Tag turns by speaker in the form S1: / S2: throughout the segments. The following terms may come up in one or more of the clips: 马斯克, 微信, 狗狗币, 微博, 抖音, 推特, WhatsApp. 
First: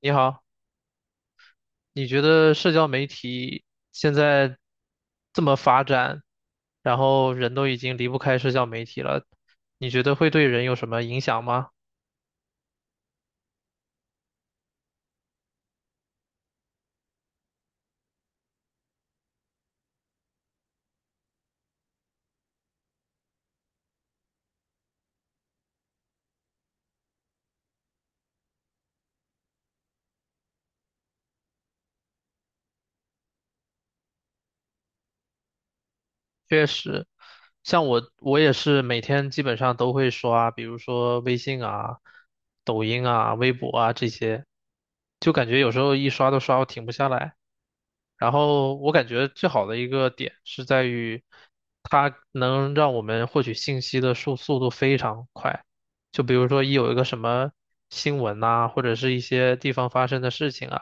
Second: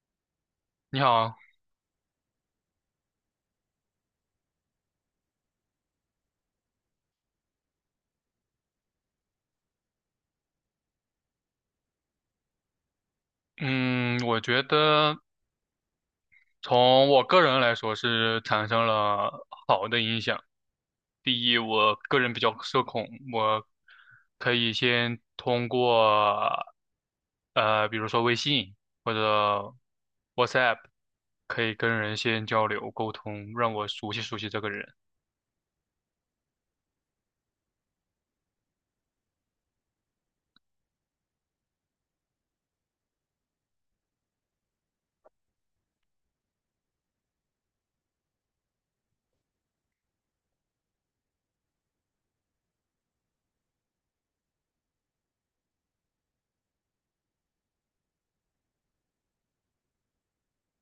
S1: 你好，
S2: 你好。
S1: 你觉得社交媒体现在这么发展，然后人都已经离不开社交媒体了，你觉得会对人有什么影响吗？
S2: 嗯，我觉得从我个人来说是产生了好的影响。第一，我个人比较社恐，我可以先通过比如说微信或者 WhatsApp，可以跟人先交流沟通，让我熟悉熟悉这个人。
S1: 确实，像我，我也是每天基本上都会刷，比如说微信啊、抖音啊、微博啊这些，就感觉有时候一刷都刷，我停不下来。然后我感觉最好的一个点是在于，它能让我们获取信息的速度非常快。就比如说一有一个什么新闻呐、或者是一些地方发生的事情啊，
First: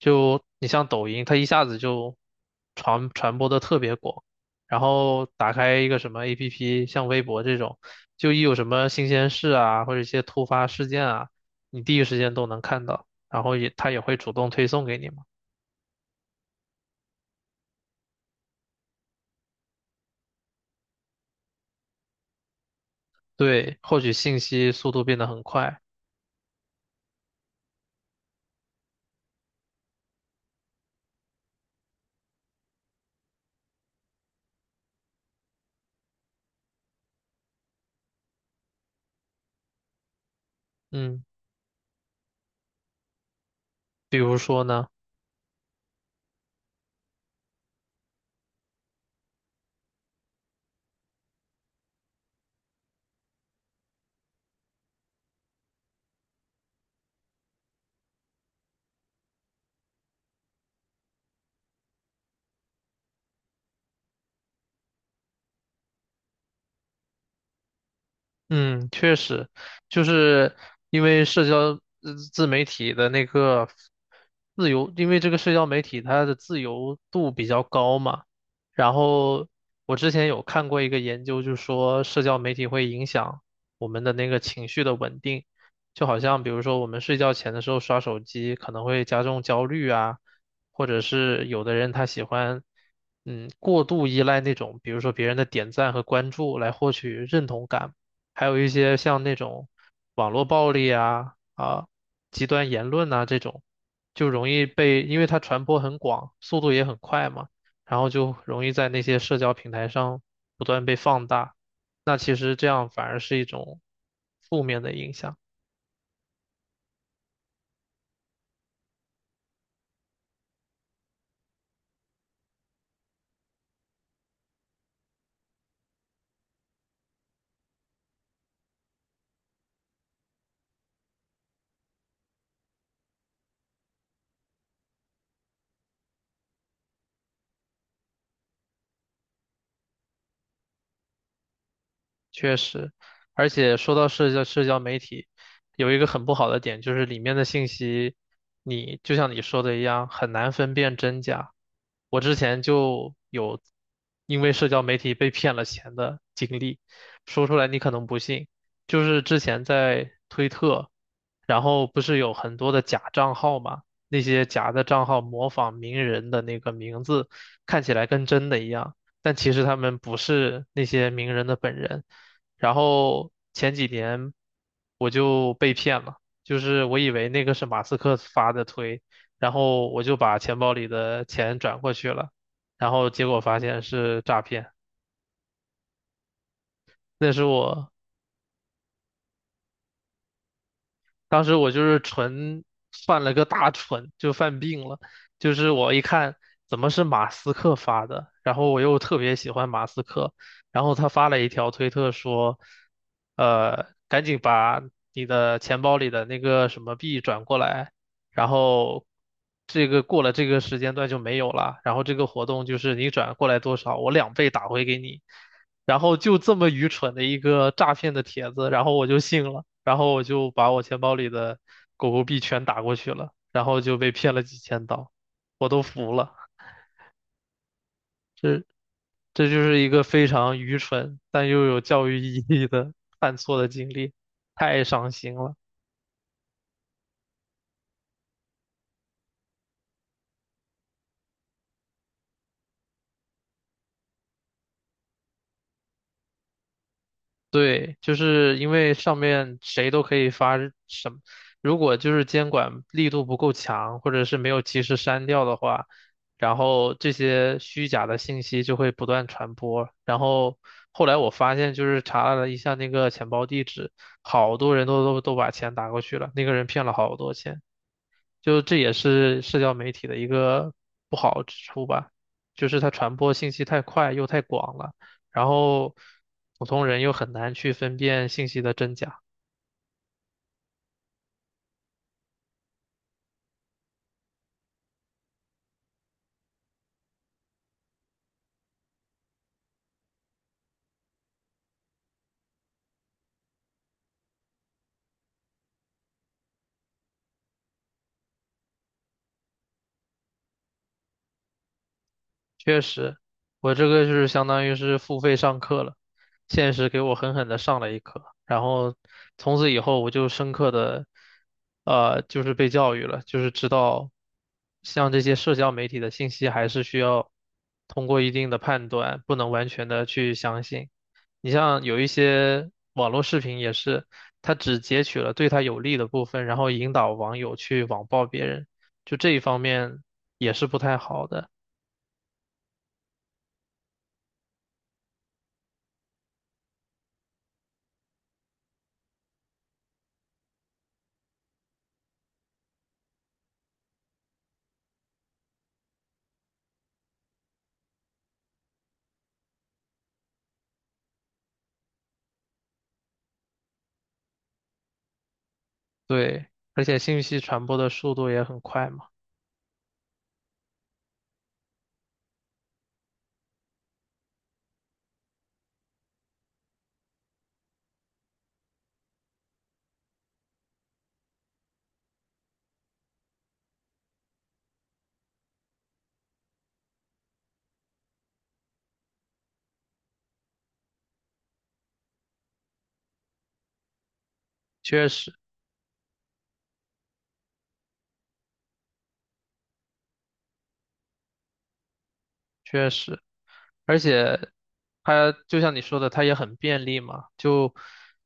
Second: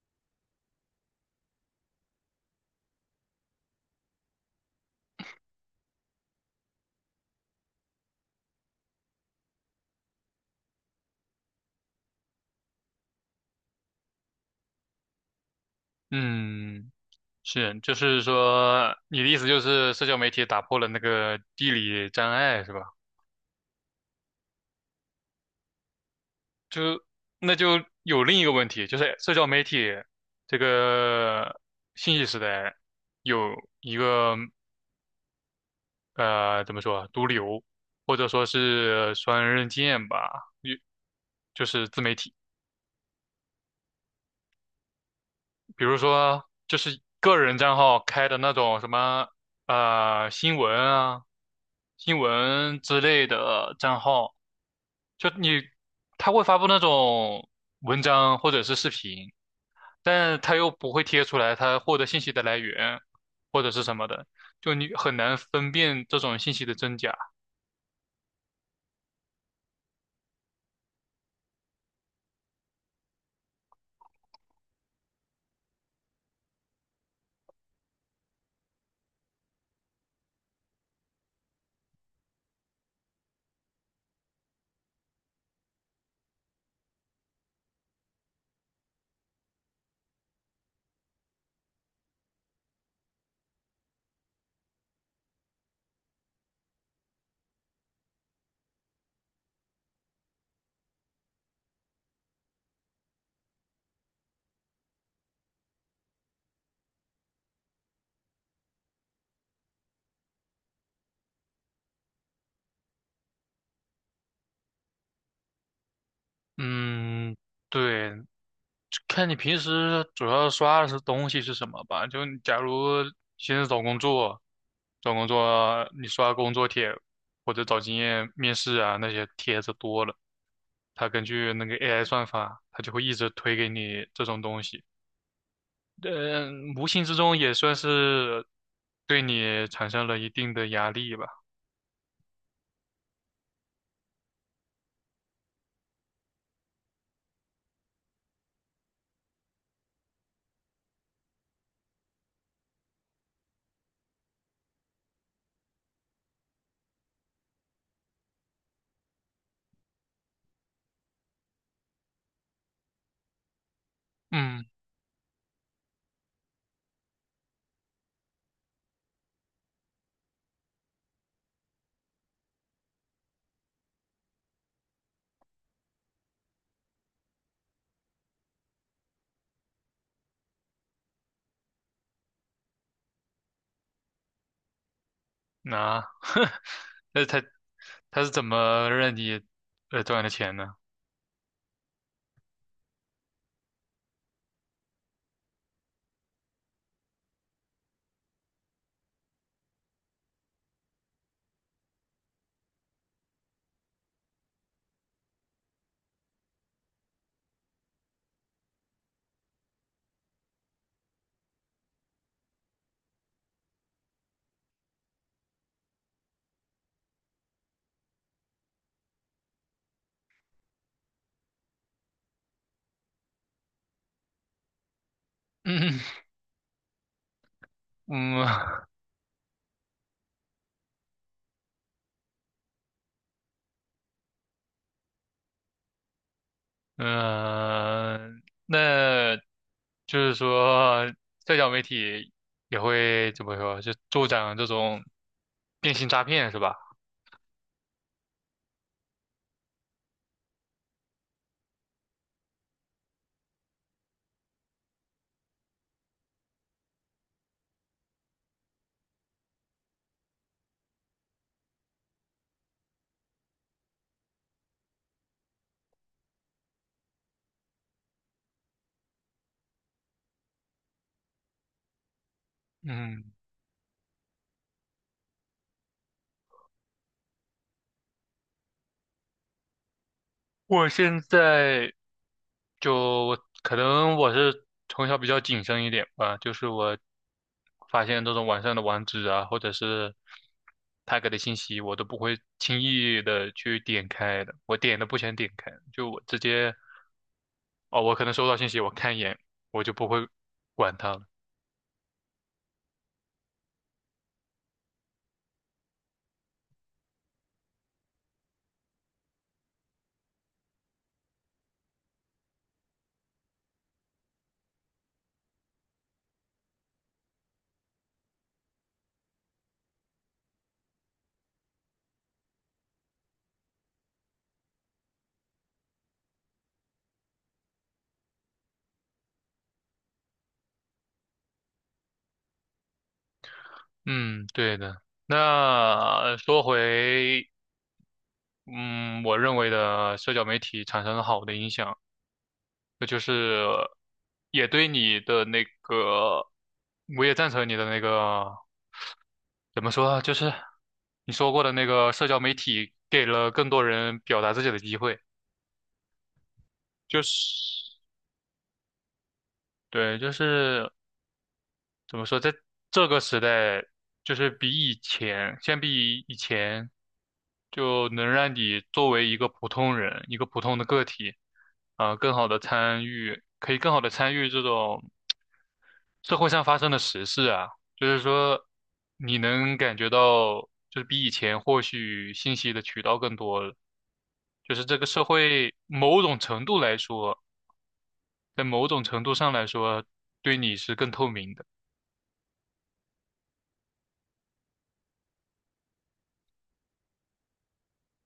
S1: 就你像抖音，它一下子就传播的特别广。然后打开一个什么 APP，像微博这种，就一有什么新鲜事啊，或者一些突发事件啊，你第一时间都能看到，然后也它也会主动推送给你嘛。
S2: 嗯，是，就是说你的意思就是社交媒体打破了那个地理障碍，是吧？
S1: 对，获取信息速度变得很快。
S2: 那就有另一个问题，就是社交媒体这个信息时代有一个怎么说啊，毒瘤，或者说是双刃剑吧，就
S1: 嗯，
S2: 就是自媒体。
S1: 比如说呢？
S2: 比如说就是个人账号开的那种什么新闻啊、新闻之类的账号，就你他会发布那种文章或者是视频，但他又不会贴出来他获得信息的来源或者是什么的，就你很难分辨这种信息的真假。
S1: 嗯，确实，就是因为社交自媒体的那个自由，因为这个社交媒体它的自由度比较高嘛。然后我之前有看过一个研究，就说社交媒体会影响我们的那个情绪的稳定，就好像比如说我们睡觉前的时候刷手机，可能会加重焦虑啊，或者是有的人他喜欢。嗯，过度依赖那种，比如说别人的点赞和关注来获取认同感。还有一些像那种网络暴力啊极端言论呐、这种，就容易被，因为它传播很广，速度也很快嘛，然后就容易在那些社交平台上不断被放大。那其实这样反而是一种负面的影响。
S2: 嗯，对，看你平时主要刷的是东西是什么吧。就你假如现在找工作，找工作你刷工作帖或者找经验面试啊那些帖子多了，它根据那个 AI 算法，它就会一直推给你这种东西。嗯，无形之中也算是对你产生了一定的压力吧。
S1: 确实，而且说到社交媒体，有一个很不好的点，就是里面的信息，你就像你说的一样，很难分辨真假。我之前就有因为社交媒体被骗了钱的经历，说出来你可能不信，就是之前在推特，然后不是有很多的假账号嘛，那些
S2: 嗯，
S1: 假的账号模仿名人的那个名字，看起来跟真的一样。但其实他们不是那些名人的本人，然后前几年我就被骗了，就是我以为那个是马斯克发的推，然后我就把钱包里的钱转过去了，然后结果发现是诈骗，
S2: 那、那
S1: 那
S2: 他
S1: 是我
S2: 是怎么让你赚的钱呢？
S1: 当时我就是纯犯了个大蠢，就犯病了。就是我一看怎么是马斯克发的，然后我又特别喜欢马斯克，然后他发了一条推特说，赶紧把你的钱包里的那个什么币转过来，然后这个过了这个时间段就没有了，然后这个活动就是你转过来多少，我2倍打回给你。然后就这么愚蠢的一个诈骗的帖子，然后我就信了。然后我就把我钱包里的狗狗币全打过去了，然后就被骗了几千刀，我都
S2: 嗯
S1: 服了。
S2: 嗯。
S1: 这就是一个非常愚蠢但又有教育意义的 犯错的经历，太伤心了。
S2: 嗯，那就是说，社交媒体也会怎么说，就助长这种电信诈骗是吧？
S1: 对，就是因为上面谁都可以发什么，如果就是监管力度不够强，或者是没有及时删掉的话，然后这些虚假的信息就会不断传播。然后后来我发现，就是查了一下那个钱包地址，好多人都把钱打过去了，那个人骗了好多钱。就这也是社交媒体的一个不好之处吧，就是它传播
S2: 嗯，
S1: 信息太快又太广了，然后普通人又很难去分辨信息的真假。
S2: 我现在就可能我是从小比较谨慎一点吧，就是我发现这种网上的网址啊，或者是他给的信息，我都不会轻易的去点开的，我点都不想点开，就我直接。哦，我可能收到信息，我看一眼，我就不会管它了。
S1: 确实，我这个就是相当于是付费上课了，现实给我狠狠的上了一课，然后从此以后我就深刻的，就是被教育了，就是知道像这些社交媒体的信息还是需要通过一定的判断，不能完全的去相信。你像有一些网络视频也是，他只截取了对他有利的部分，然后引导网友去网暴别人，就这一方面也是不太好的。
S2: 嗯，对的。那说回，嗯，我认为的社交媒体产生了好的影响，那就是也对你的那个，我也赞成你的那个，怎么说啊就是你说过的那个社交媒体给了更多人表达自己的机会，
S1: 对，而且信
S2: 就
S1: 息传播的
S2: 是
S1: 速度也很快嘛，
S2: 对，就是。怎么说，在这个时代，就是比以前，相比以前，就能让你作为一个普通人，一个普通的个体，啊、更好的参与，可以更好的参与这种社会上发生的时事啊，就是说，你能感觉到，就是比以前获取信息的渠道更多了，就是这个
S1: 确
S2: 社
S1: 实，
S2: 会某种程度来说，在某种程度上来说，对你是更透明的。
S1: 确实。而且它就像你说的，它也很便利嘛。就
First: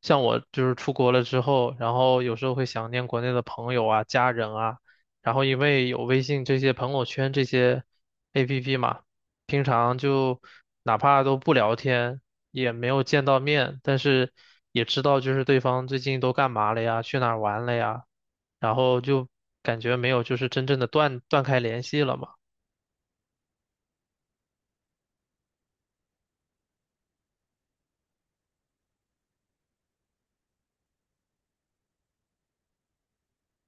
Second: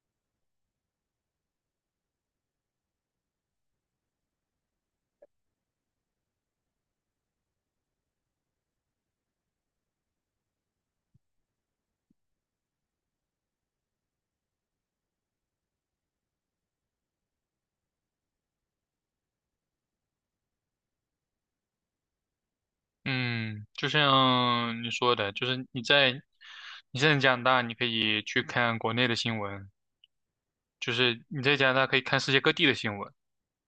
S1: 像我就是出国了之后，然后有时候会想念国内的朋友啊、家人啊，然后因为有微信这些朋友圈这些 APP 嘛，平常就哪怕都不聊天，也没有见到面，但是也知道就是对方最近都干嘛了呀，去哪儿玩了呀，然后就感觉没有就是真正的断开联系了嘛。
S2: 嗯，就像你说的，就是你在加拿大，你可以去看国内的新闻，就是你在加拿大可以看世界各地的新闻，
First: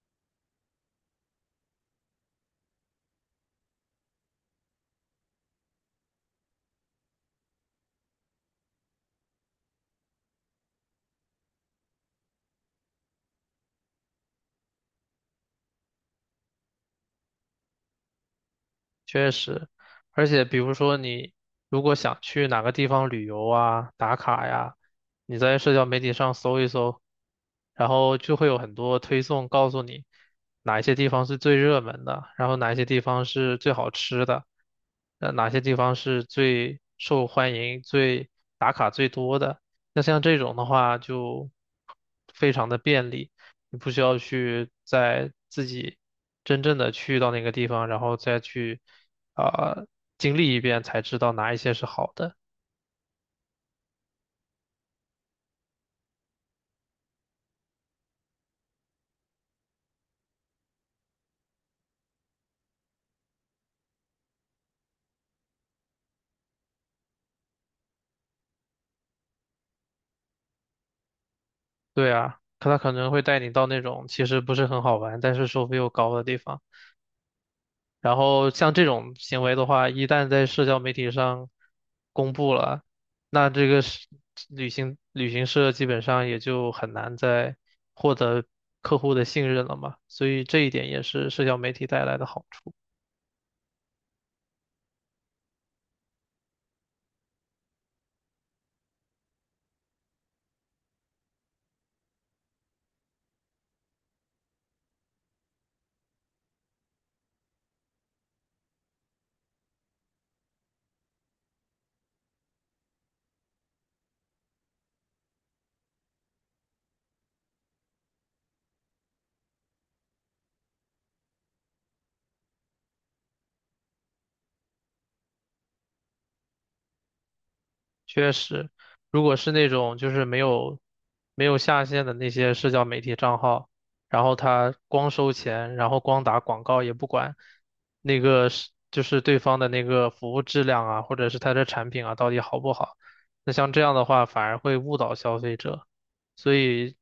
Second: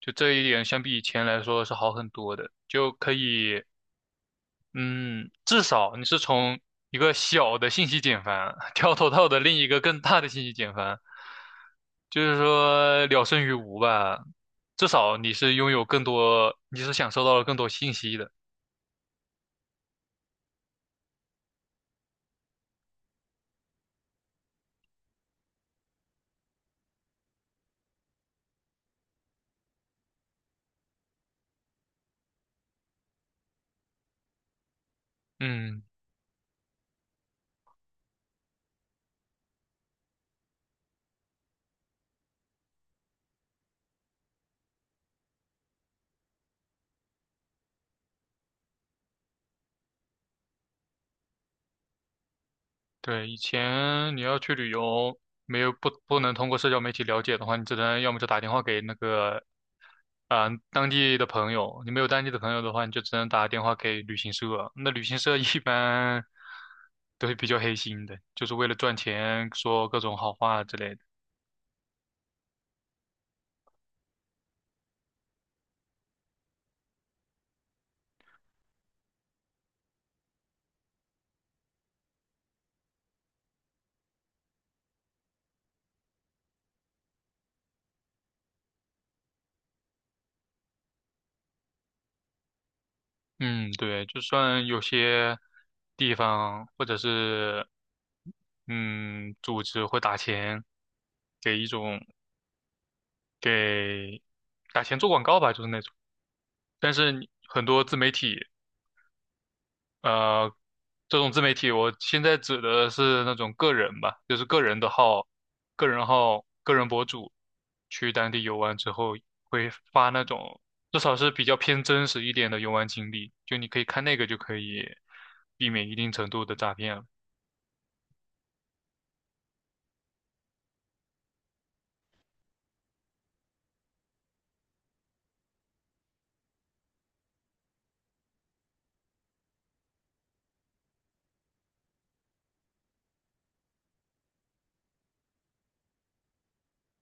S2: 就这一点相比以前来说是好很多的，就可以，嗯，至少你是从一个小的信息茧房 跳脱到的另一个更大的信息茧房，就是说了胜于无吧，至少你是拥有更多，你是享受到了更多信息的。
S1: 确实，而且比如说你如果想去哪个地方旅游啊、打卡呀，你在社交媒体上搜一搜，然后就会有很多推送告诉你哪一些地方是最热门的，然后哪一些地方是最好吃的，哪些地
S2: 嗯，
S1: 方是最受欢迎、最打卡最多的。那像这种的话就非常的便利。你不需要去在自己真正的去到那个地方，然后再去啊、呃经历一遍才知道哪一些是好的。
S2: 对，以前你要去旅游，没有不能通过社交媒体了解的话，你只能要么就打电话给那个，啊、当地的朋友。你没有当地的朋友的话，你就只能打电话给旅行社。那旅行社一般都是比较黑心的，就是为了赚钱，说各种好话之类的。
S1: 对啊，可他可能会带你到那种其实不是很好玩，但是收费又高的地方。然后像这种行为的话，一旦在社交媒体上公布了，那这个是旅行社基本上也就很难再获得客户的信任了嘛。所以这一点也是社交媒体带来的好处。
S2: 嗯，对，就算有些地方或者是嗯组织会打钱给一种给打钱做广告吧，就是那种。但是你很多自媒体，呃，这种自媒体，我现在指的是那种个人吧，就是个人的号、个人号、个人博主，去当地游玩之后会发那种，至少是比较偏真实一点的游玩经历，就你可以看那个就可以避免一定程度的诈骗了。
S1: 确实，如果是那种就是没有下线的那些社交媒体账号，然后他光收钱，然后光打广告也不管那个是就是对方的那个服务质量啊，或者是他的产品啊到底好不好，那像这样的话反而会误导消费者，所以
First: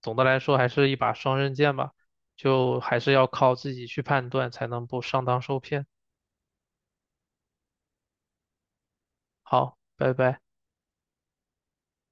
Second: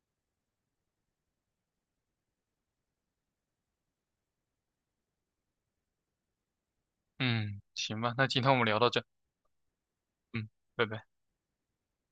S1: 总的来说还是一把双刃剑吧，就还是要靠自己去判断才能不上当受骗。
S2: 嗯，行吧，那今天我们聊到这。
S1: 好，拜拜。
S2: 嗯，拜拜。